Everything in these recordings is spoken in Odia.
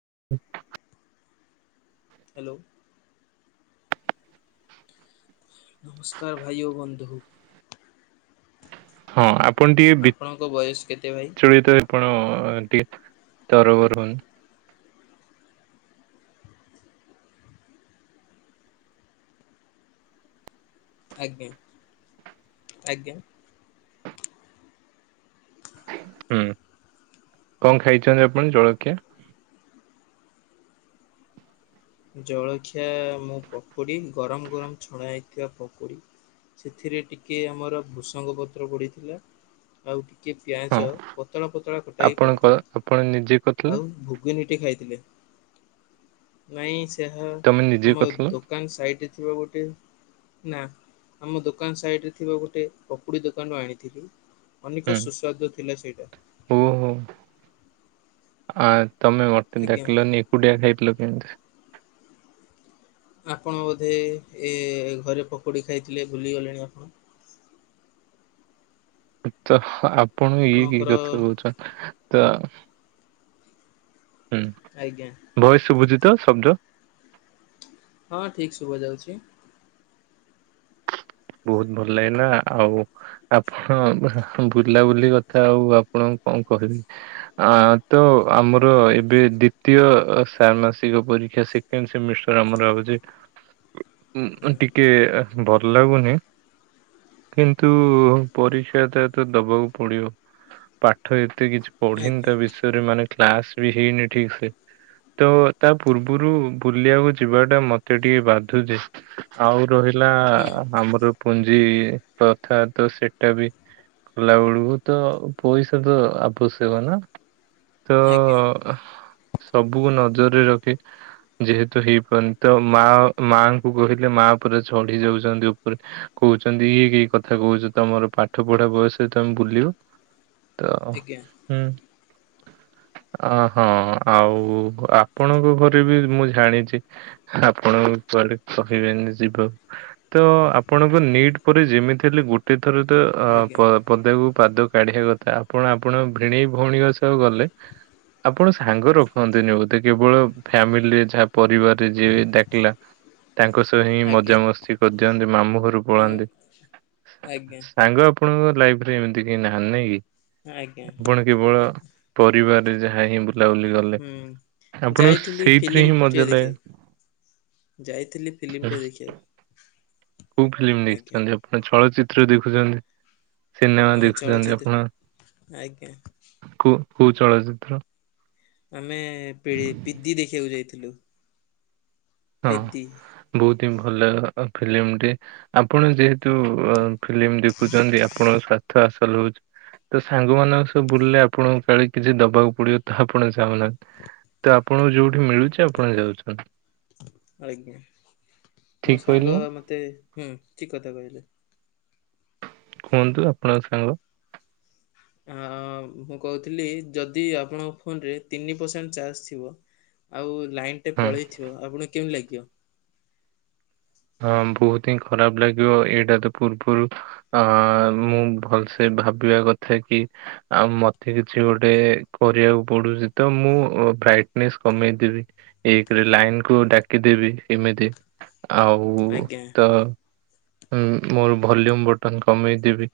[inaudible] ହାଲୋ। ନମସ୍କାର୍ ଭାଇ ଓ ବନ୍ଧୁ। ହଁ ଆପଣ ଟିକେ ବି- ଆପଣଙ୍କ ବୟସ କେତେ ଭାଇ? ଚଳିତ ଆପଣ ଟିକେ ତରବର ହୁଅ ଆଜ୍ଞା-ଆଜ୍ଞା। ହୁଁ। କଣ ଖାଇଛନ୍ତି ଆପଣ ଜଳଖିଆ? ଜଳଖିଆ, ମୁଁ ପକୁଡି ଗରମ୍-ଗରମ୍ ଛଣା ହୋଇଥିବା ପକୁଡ଼ି। ସେଥିରେ ଟିକେ ଆମର ଭୃସଙ୍ଗ ପତ୍ର ପଡ଼ିଥିଲା। ଆଉ ଟିକେ ହଁ ପିଆଜ, ପତଳା ପତଳା କଟା ହେଇକି ଆପଣଙ୍କ ପଡିଥିଲା। ଆପଣ ନିଜେ କରିଥିଲେ ଆଉ ଭୁଗିନୀଟି ଖାଇଥିଲେ? ନାଇଁ ସେ ହ, ତମେ ନିଜେ ଆମ କରିଥିଲ ଦୋକାନ୍ ସାଇଟ୍ ରେ ଥିବା ଗୋଟେ, ନା ଆମ ଦୋକାନ ସାଇଡ ରେ ଥିବା ଗୋଟେ ପକୁଡ଼ି ଦୋକାନରୁ ଆଣିଥିଲି। ଅନେକ ହୁଁ। ସୁସ୍ୱାଦୁ ଥିଲା ସେଇଟା। ଆଁ ତମେ ମୋଟେ ଆଜ୍ଞା ଡାକଲନି, ଏକୁଟିଆ ଖାଇ ଦେଲ କେମତି? ଆପଣ ବୋଧେ ଏ ଘରେ ପକୁଡି ଖାଇଥିଲେ ଭୁଲିଗଲେଣି ଆପଣ? ତ ଆପଣ ଇଏ କି ଆପଣଙ୍କର କଥା କହୁଛ, ତ ହୁଁ। ଆଜ୍ଞା ଭଏସ ସୁଭୁଛିତ ଶବ୍ଦ? ହଁ ଠିକ୍ ଶୁଭା ଯାଉଛି। ବହୁତ୍ ଭଲ ଲାଗିଲା। ଆଉ ଆପଣ ବୁଲାବୁଲି କଥା, ଆଉ ଆପଣ କଣ କହିବି? ଆ ତ ଆମର ଆଜ୍ଞା। ଏବେ ଦି ଦୀୟ ସାରମାସିକ ପରୀକ୍ଷା ସେକେଣ୍ଡ୍ ସେମିଷ୍ଟର ଆମର ହୋଉଛି। ଉଁ-ଉଁ ହୁଁ ଟିକେ ଭଲ୍ ଲାଗୁନି। କିନ୍ତୁ ପରୀକ୍ଷାଟା ତ ଦବାକୁ ପଡିବ। ପାଠ ଏ ଏତେ କିଛି ପଢିନି ଆଜ୍ଞା ତା ବିଷୟରେ, ମାନେ କ୍ଲାସ ବି ହେଇନି ଠିକ ସେ। ତ, ତା ପୂର୍ବୁରୁ ବୁଲିଆକୁ ଯିବା ଟା ମତେ ଟିକେ ବାଧୁଛି। ଆଉ ରହିଲା ହୁଁ ଆମ ଜି କଥା ତ ସେଟା ବି ହେଲା ବେଳକୁ ତ ପଇସା ତ ଆବଶ୍ୟକ ନା? ତ ଆଜ୍ଞା ସବୁକୁ ନଜରରେ ରଖି ଯେହେତୁ ହେଇପାରୁନି, ତ ମା-ମାଙ୍କୁ କହିଲେ ମା ତା ପରେ ଝଢି ଯାଉଛନ୍ତି। ପରେ କହୁଛନ୍ତି ଇଏ କେହି କଥା କହୁଛ, ତମର ପାଠ ପଢା ବୟସ ତମେ ବୁଲିବ। ତ ଆଜ୍ଞା ହୁଁ। ଅ ହଁ ଆଉ ଆପଣଙ୍କ ଘରେ ବି ମୁଁ ଜାଣିଛି। ଆପଣ କୁଆଡେ କହିବେନି ଯିବାକୁ। ତ ଆ ଆପଣଙ୍କୁ ନିଟ୍ ପରେ ଯିମିତି ହେଲେ ଗୋଟେ ଥର ତ ଅ ଆଜ୍ଞା ପ-ପଦାକୁ। ପାଦ କାଢିଆ କଥା ଆପଣ ଆପଣଙ୍କ ଭିଣେଇ ଭଉଣୀଙ୍କ ସହ ଗଲେ। ଆପଣ ସାଙ୍ଗ ରଖନ୍ତିନି ବୋଧେ କେବଳ ଫ୍ୟାମିଲିରେ ଯାହା ପରିବାରରେ ଯିଏ ବି ଡାକିଲା। ତାଙ୍କ ସହ ହିଁ ଆଜ୍ଞା ମଜାମସ୍ତି କରିଦିଅନ୍ତି ମାମୁଁ। ଘରୁକୁ ମୁଁ ପଳାନ୍ତି ଆଜ୍ଞା ସାଙ୍ଗ ଆପଣଙ୍କ ଲାଇଫ ରେ ଏମିତି କେହି ନାହାନ୍ତି ନାଇଁ କି? ଆଜ୍ଞା ଆପଣ କେବଳ ପରିବାରରେ ଯାହା ହିଁ। ବୁଲା ବୁଲି ଗଲେ ହୁଁ। ଆପଣଙ୍କୁ ଯାଇଥିଲି ସେଇଥିରେ ହିଁ ଫିଲ୍ମଟେ ମଜା ଲାଗେ। ଦେଖିବାକୁ ଯାଇଥିଲି ଫିଲ୍ମ ଟେ ଦେଖିବାକୁ। କୋଉ ଫିଲ୍ମ ଆଜ୍ଞା। ଦେଖିଛନ୍ତି ଆପଣ ଚଳଚିତ୍ର ଦେଖୁଛନ୍ତି। ସିନେମା ହଁ ଦେଖୁଛନ୍ତି ଚଳଚ୍ଚିତ୍ର ଆପଣ ଆଜ୍ଞା କଉ କୋଉ ଚଳଚିତ୍ର। ଆମେ ପିଡି ପି ଦି ଦେଖିବାକୁ ଯାଇଥିଲୁ। ହଁ ପେଦି ବହୁତ ହିଁ ଭଲ ଫିଲ୍ମଟେ ଆପଣ ଯେହେତୁ। ଫିଲ୍ମ ଦେଖୁଛନ୍ତି ଆପଣଙ୍କ ସ୍ଵାର୍ଥ ଆସଲ ହଉଛି। ତ ସାଙ୍ଗ ମାନଙ୍କ ସବୁ ବୁଲିଲେ ଆପଣଙ୍କୁ କାଳେ କିଛି ଦବାକୁ ପଡିବ ତ ଆପଣ ଚାହୁଁନାହାନ୍ତି। ତ ଆପଣଙ୍କୁ ଯୋଉଠି ମିଳୁଛି ଆପଣ ଯାଉଛନ୍ତି। ଆଜ୍ଞା ମୋ ଠିକ କହିଲୁ ସାଙ୍ଗ ମତେ ହୁଁ ଠିକ କଥା କହିଲେ। କୁହନ୍ତୁ ଆପଣଙ୍କ ସାଙ୍ଗ। ଆଁ ମୁଁ କହୁଥିଲି ଯଦି ଆପଣଙ୍କ ଫୋନରେ ତିନି ପରସେଣ୍ଟ ଚାର୍ଜ ଥିବ। ଆଉ ଲାଇନ ଟେ ହଁ ପଳେଇଥିବ ଆପଣଙ୍କୁ କେମିତି ଲାଗିବ? ହଁ ବହୁତ ହିଁ ଖରାପ ଲାଗିବ ଏଇଟା ତ ପୂର୍ବରୁ ଆଁ ମୁଁ ଭଲସେ। ଭାବିବା କଥା କି ଆଉ ମତେ କିଛି ଗୋଟେ କରିବାକୁ ପଡୁଛି ତ ମୁଁ। ବ୍ରାଇଟନେସ୍ କମେଇଦେବି ଏକରେ ଲାଇନ କୁ ଡାକିଦେବି ଏମିତି। ଆଉ ଆଜ୍ଞା ତ। ମୋର ଭଲ୍ୟୁମ ବଟନ କମେଇଦେବି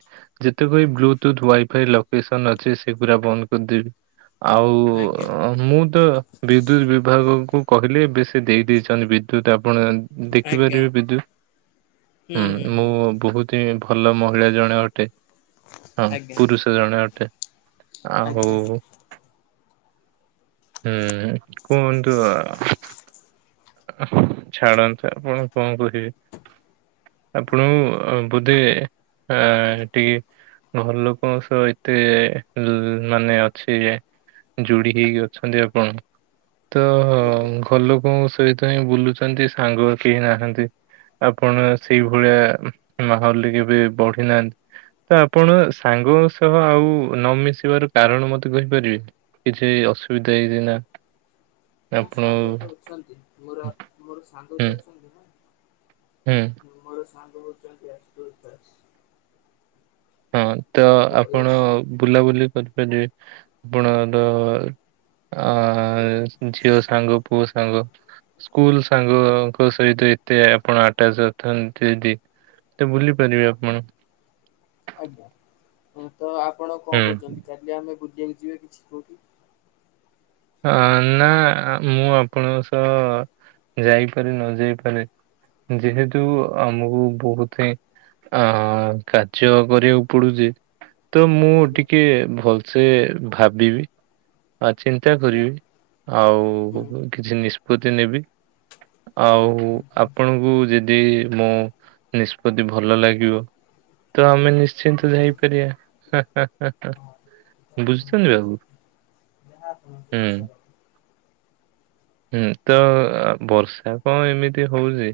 ଯେତେକ ବି ବ୍ଲୁଟୁଥ ୱାଇଫାଇ ଲୋକେସନ ଅଛି। ସେ ସେଗୁରା ବନ୍ଦ କରିଦେବି ଆଉ ଆଜ୍ଞା ମୁଁ ତ ବିଦ୍ୟୁତ ବିଭାଗକୁ। କୁ କହିଲି ବି ସେ ଦେଇେ ଦେଇଛନ୍ତି ବିଦ୍ୟୁତ ଆପଣ। ଆଜ୍ଞା ଦେଖିପାରିବେ ବିଦୁତ୍ ହୁଁ ମୁଁ ବହୁତ ହିଁ ଭଲ ମହିଳା ଜଣେ ଅଟେ। ହଁ ଆଜ୍ଞା ପୁରୁଷ ଜଣେ ଅଟେ ଆଉ। ଆଜ୍ଞା ହୁଁ କୁହନ୍ତୁ ଆଉ। ଛାଡ଼ନ୍ତୁ ଆପଣ କଣ କହିବେ ଆପଣଙ୍କୁ। ବୋଧେ ଆ ଟିକେ। ଘର ଲୋକ ଙ୍କ ସହ ଏତେ ଲ ମାନେ ଅଛି। ଯୋଡି ହେଇକି ଅଛନ୍ତି ଆପଣ ତ ଆଜ୍ଞା ଘର ଲୋକଙ୍କ ସ ହିତ ହିଁ ବୁଲୁଛନ୍ତି ସାଙ୍ଗ କେହି ନାହାନ୍ତି। ଆପଣ ସେଇ ଭଳିଆ ମାହଲରେ କେବେ ବଢି ନାହାନ୍ତି। ତ ଆପଣ ସାଙ୍ଗ ଙ୍କ ସହ ଆଉ ନ ମିିଶିବାର କାରଣ ମତେ କହିପାରିବେ କିଛି। ଅସୁବିଧା ହେଇଛି ନା। ମୋ ଆପଣ ସାଙ୍ଗ ତ ଅଛନ୍ତି ମୋର ମୋର ସାଙ୍ଗ ହୁଁ ତ ଅଛନ୍ତି। ହୁଁ ମୁ ମୋର ସାଙ୍ଗ ହଉଛନ୍ତି ଆସୁତୋସ ଦାସ। ହଁ ତ ଆପଣ ବୟାଶୀ ବୁଲାବୁଲି କରିପାରିବେ ଆପଣର। ଆ ଝିଅ ସାଙ୍ଗ ପୁଅ ସାଙ୍ଗ। ସ୍କୁଲ ସାଙ୍ଗଙ୍କ ସହିତ ଏତେ ଆପଣ ଆଟାଚ ଅଛନ୍ତି ଯଦି। ତ ବୁଲି ପାରିବେ ଆପଣ। ଆଜ୍ଞା ତ ଆପଣ କଣ ହୁଁ। କହୁଛନ୍ତି କାଲି ଆମେ ବୁ ଜେନ୍ ଯିବା କିଛି କୋଉଠି। ହଁ ନା ମୁଁ ଆପଣଙ୍କ ସହ। ଯାଇପାରେ ନ ଯାଇପାରେ ଯେହେତୁ ଆମକୁ ବହୁତ ହିଁ। ଅ କାର୍ଯ୍ୟ କରିବାକୁ ପଡୁଛି। ତ ମୁଁ ଆଜ୍ଞା ଟିକେ ଭଲସେ ଭାବିବି ଆ ଚୀନ୍ ନ୍ତା ଆଜ୍ଞା କରିବି ହୁଁ ଆଉ କିଛି ନିଷ୍ପତ୍ତି ନେବି। ଆଉ ଆଜ୍ଞା ଆପଣଙ୍କୁ ଯେଦି ମୁଁ ନିଷ୍ପତ୍ତି ଭଲ ଲାଗିବ ତ ଆମେ ହୁଁ, ନିଶ୍ଚିନ୍ତ ହଁ ଯାଇପାରିବା। ବୁଝୁଛନ୍ତି ବାବୁ? [unintelligible] ଇଚ୍ଛା ରହିବ ହୁଁ। ହୁଁ ତ ବର୍ଷା କଣ ଏମିତି ହଉଛି?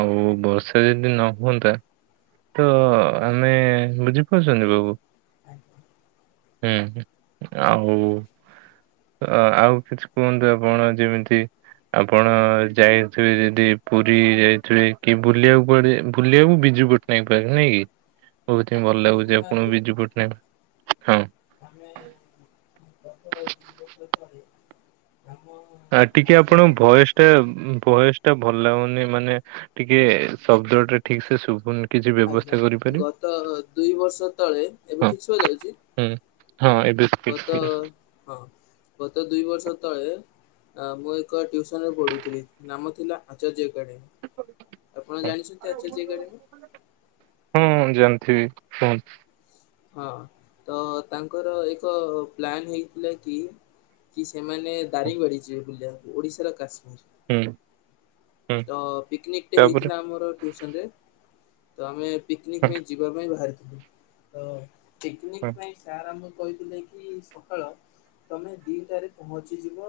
ଆଉ ବର୍ଷା ଯଦି ନହୁଅନ୍ତା ତ ଆମେ ବୁଝିପାରୁଛନ୍ତି ବାବୁ। ଆଜ୍ଞା ଊଁ ହୁଁ ଆଉ ଆଉ କିଛି କୁହନ୍ତୁ ଆପଣେ ଯେମିତି ଆପଣ ଯାଇଥିବେ ଯଦି ପୁରୀ ଯାଇଥିବେ କି ବୁଲିବାକୁ କୁଆଡେ ବୁଲିବାକୁବି। ଆପଣ ଶୁଣୁନାହାନ୍ତି [unintelligible] [unintelligible] ଆ ଟିକେ ଆଚାର୍ଯ୍ୟ ଆପଣଙ୍କ ଏକାଡେମୀ, ଭୟସ ଟା, ଭୟସ ଟା ଭଲ ଲାଗୁନି ମାନେ ଟିକେ ଶବ୍ଦ ଟା ଠିକ ସେ ଶୁଭୁନି। କିଛି ବ୍ୟବସ୍ଥା ଆଜ୍ଞା କରିପାରିବେ? ଗତ ଦୁଇ ବର୍ଷ ତଳେ, ଏବେ ହଁ ଠିକ ଶୁଭାଯାଉଛି। ହୁଁ ହଁ ଏବେ ଗତ ହଁ। ହଁ ଗତ ଦୁଇ ବର୍ଷ ତଳେ ମୁଁ ଏକ ଟିୟୁସନ୍ ରେ ପଢୁଥିଲି, ନାମ ଥିଲା ଆଚାର୍ଯ୍ୟ ଆପଣ ଜାଣିଛନ୍ତି ଆଚର୍ଯ୍ୟା ଏକାଡମୀ। ହଁ [unintelligible] ହଁ ତ ତାଙ୍କର ଏକ ପ୍ଲାନ ହେଇଥିଲା କି ସେମାନେ ଦାରିଂବାଡ଼ି ଯିବେ ବୁଲିବାକୁ ଓଡ଼ିଶାର କାଶ୍ମୀର। ହୁଁ। ହୁଁ ତ ପିକନିକଟେ ତାପରେ ହେଇଥିଲା ଆମର ଟିୟୁସନ ରେ ତ ଆମେ ପିକନିକ୍ ପାଇଁ ଯିବା ପାଇଁ ବାହାରିଥିଲୁ, ତ ପିକନିକ୍ ହୁଁ ପାଇଁ ସାର୍ ଆମ କହିଥିଲେ କି ସକାଳ, ତମେ ଦିଟାରେ ପହଞ୍ଚିଯିବ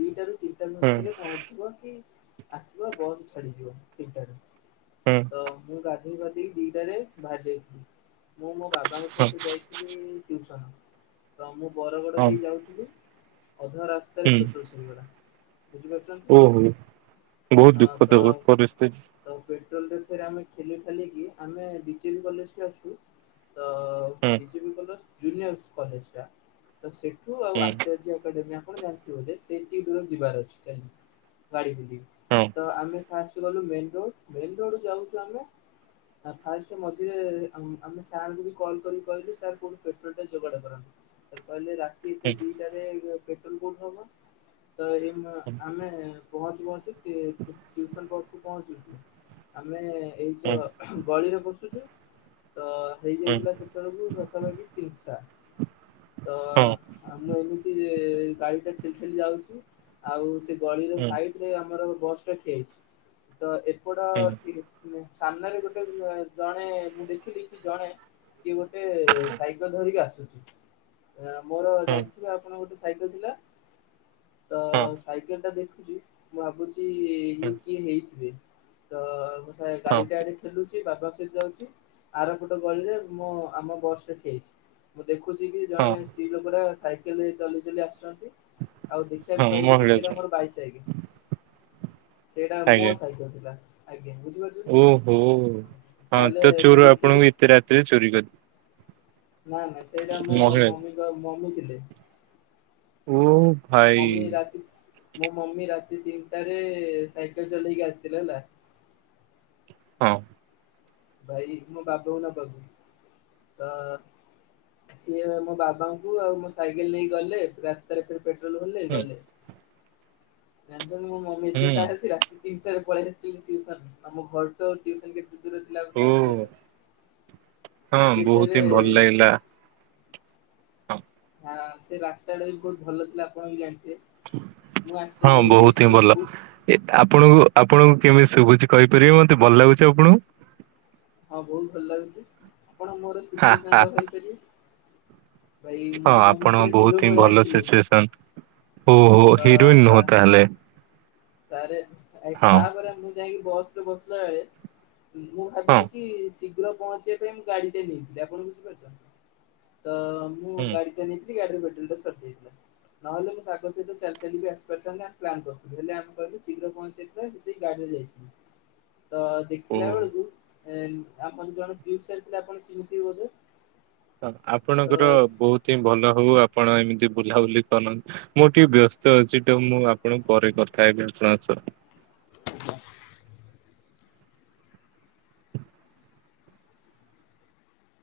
ଦିଟାରୁ ତିନିଟା ହୁଁ ମଧ୍ୟରେ ପହଞ୍ଚିବ କି ଆସିବ ବସ୍ ଛାଡିଯିବ ତିନିଟା ରେ। ହୁଁ ତ ମୁଁ ଗାଧୋଇ ପାଧେଇ ଦିଟାରେ ବାହାରିଯାଇଥିଲି। ମୁଁ ମୋ ମୋ ବାବାଙ୍କ ହୁଁ ହଁ ସହିତ ଯାଇଥିଲି ଟିୟୁସନ ତ ମୁଁ ବରଗଡ଼ ହଁ ଦେଇ ଯାଉଥିଲି ଅଧା ରାସ୍ତାରେ ହୁଁ ପେଟ୍ରୋଲ ସରିଗଲା, ବୁଝିପାରୁଛନ୍ତି। ଓହୋ ବହୁତ ଅ ଦୁଃଖ ତ ଘଟ୍ ପରିସ୍ଥିତ। ସିଥେରେ ଆମେ ଖେଲିଖାଲି କି ଆମେ ବିଜେପି କଲେଜ ରେ ଅଛୁ। ତ ହୁଁ ବିଜେପ କଲେଜ ଜୁନିୟସ କଲେଜ ଟା। ତ ସେଠୁ ଆଉ ହୁଁ ଆଚାର୍ଯ୍ୟ ଏକାଡେମୀ ଆପଣ ଜାଣିଥିବେ ବୋଧେ ସେତିକି ଦୂର ଯିବାର ଅଛି ଚା ଗାଡି ଫିଡି ହଁ ତ ଆମେ ଫାଷ୍ଟ ଗଲୁ ମେନ ରୋଡ ମେନ ରୋଡ ଯାଉଛୁ ଆମେ ଆ ଫାଷ୍ଟ ମଝିରେ ଆମେ ଆମେ ସାର ଙ୍କୁ କଲ୍ କରି କହିଲୁ ସାର୍ କୋଉଠୁ ପେଟ୍ରୋଲ ଟାଏ ଯୋଗାଡ କର। ହୁଁ [unintelligible] [unintelligible] [unintelligible] ଏଇ ହୁଁ ଯୋଉ ଗଳିରେ ପସୁଛୁ। ତ ହୁଁ ହୁଁ ହେଇଯାଇଥିଲା ସେତେବେଳ କୁ ପାଖାପାଖି ତିନିଟା। ତ ହଁ ଆମ ଏମିତି ସେ ଗାଡିଟା ଠେଲିଠେଲି ଯାଉଛୁ, ଆଉ ସେ ଗଳିର ହୁଁ ସାଇଡ ରେ ଆମର ବସଟା ଠିଆହେଇଛି ତ ଏପଟ ହୁଁ ହୁଁ ସାମ୍ନାରେ ଗୋଟେ ଜଣେ ମୁଁ ଦେଖିଲି କି ଜଣେ କିଏ ଗୋଟେ ସେ ସାଇକଲ ଧରିକି ଆସୁଛିୁ ମୋର ହଁ ଜାଣିିଥିବେ ଆପଣ ଗୋଟେ ସାଇକେଲ ଥିଲା, ତ ସାଇକେଲ ଟା ଦେଖୁଛି ମୁଁ ଭାବୁଛି [unintelligible] ବାପା ହୁଁ ସହଯାଉଛି, ହଁ ଆର ପଟ ଗଳିରେ ମୁଁ ଆମ ବସଟା ଠିଆ ହେ। ଦେଖୁଛି କି! ହଁ ଜଣେ ସ୍ତ୍ରୀ ଲୋକ ଟା ସାଇକେଲ ଚଲେଇ ଚଲେଇ ଆସୁଛନ୍। ଆଉ, ହଁ ଦେଖିବାକୁ ପାଇଲି କି ମହିଳା ସେଇଟା ଜଣେ ମୋର ବାଇସାଇକେଲ୍। ସେଇଟା, ମୋ ଆଜ୍ଞା ସାଇକଲ୍ ଥିଲା। ଆଜ୍ଞା ବୁଝିପାରୁଛନ୍ତି? ଓହୋ! ହଁ ତାହେଲେ ତ ମୁଁ ଚୋର ଦେଖିଲି ଆପଣଙ୍କ, ଏତେ ରାତିରେ ଚୋରି କର୍ ନା, ନା, ସେଇଟା ମୋ ମମିଙ୍କ ମମି ଥିଲେ। ଓ। ଭାଇ ମମି ରାତି ମୋ ମମି ରାତି ତିନଟାରେ-ଏ, ସାଇକେଲ ଚଲେଇକି ଆସିଥିଲେ ହେଲା। ହଁ। ଭାଇ, ମୋ ବାବା କୁ ନବାକୁ। ଅଁ ସିଏ ମୋ ବାବାଙ୍କୁ ଆଉ, ମୋ ସାଇକେଲ ନେଇକି ଗଲେ ରାସ୍ତାରେ ଫେର୍ ପେଟ୍ରୋଲ ଭଲେ, ହୁଁ ଗଲେ। ଜାଣିଛନ୍ତି! ମୋ ମମି ଏତେ ହୁଁ ସାହାସିଆ। ତିନଟାରେ ପଳେଇ ଆସଥିଲି ଟ୍ୟୁସନ୍। ଆମ ଘରଟୁ ଟ୍ୟୁସନ କେତେ ଦୂର ଥିଲା ଆପଣ ଜାଣିଥିବେ ତ ହୁଁ, ସେ ବହୁତ ଫେରେ ହିଁ ଭଲ ଲାଗିଲା। ହଁ। ହଁ, ସେ ରାସ୍ତାଟା ବି ବହୁତ ଭଲ ଥିଲା। ଆପଣ ବି ଜାଣ ହଁ, ବହୁତ ହିଁ ଭଲ। ବହୁତ ଏତ୍ ଆପ୍ ପଣଙ୍କୁ ଆପଣଙ୍କୁ କେମିତି ଶୁଭୁଛି! କହିପାରିବେ ମତେ, ଭଲ ଲାଗୁଛି ଆପଣଙ୍କୁ? ହଁ, ବହୁତ ଭଲ ଲାଗୁଛି। ଆପଣ ମୋର ହା ସିଚୁଏସନ୍ ହା ଟା [unintelligible] ହା। ପାରିବେ। ହଁ, ଆପଣ ହିରୋ ବହୁତ ହିଁ ଭଳିଆ ଭଲ ଆସିଥିଲେ। ସିଚୁଏସନ୍ ଓହୋ! ହିରୋଇନ୍ ନୁହଁ ତା ହେଲେ? ତାରେ ତା'ପରେ ମୁଁ ଯାଇକି ବସ୍ ରେ ବସିଲା ବଳେ ମୁଁ ହଁ ଭାବିଲି କି ଶୀଘ୍ର ପହଞ୍ଚିଆ ପାଇଁ ମୁଁ ଗାଡି ଟେ ନେଇଥିଲି। ଆପଣ ବୁଝିପାରୁଛନ୍ତି? ତ ମୁଁ ହୁଁ ଗାଡି ଟା ନେଇ ଆଜି ଗାଡ଼ିରେ ପେଟ୍ରୋଲ ଟା ସରିଯାଇଥିଲା। ନହେଲେ ମୁଁ ସାଙ୍ଗ ସହିତ ଚାଲି ଚାଲି କି ଆସି ପାରଥାନ୍ତି। ଆମେ ପ୍ଲାନ୍ କରଥିଲୁ ହେଲେ ଆମେ କାଲି ଶୀଘ୍ର ପହଞ୍ଚିଥିଲେ, ସେଠି ଗାଡିରେ ଯାଇଥିଲି। ତ ଦେଖିଲା ଓହୋ। ବେଳକୁ ଏନ୍, ଆପଣ ଜଣେ ପିଉଷ୍ ସାର୍ ଥିଲେ, ଆପଣ ଚିନ୍ ଥିବେ ବୋଧେ? ହ, ଆପଣଙ୍କର ତ ବହୁତ ହିଁ ଭଲ ହଉ ଆ ଆପଣ ଏମିତି ବୁଲାବୁଲି କରନ୍। ମୁଁ ଟିଏ ବ୍ୟସ୍ତ ଅଛି ଟୋ ମୁଁ ଆପଣଙ୍କୁ ପରେ କଥା ହେବି। ଆପଣଙ୍କ ଆସ [inaudible]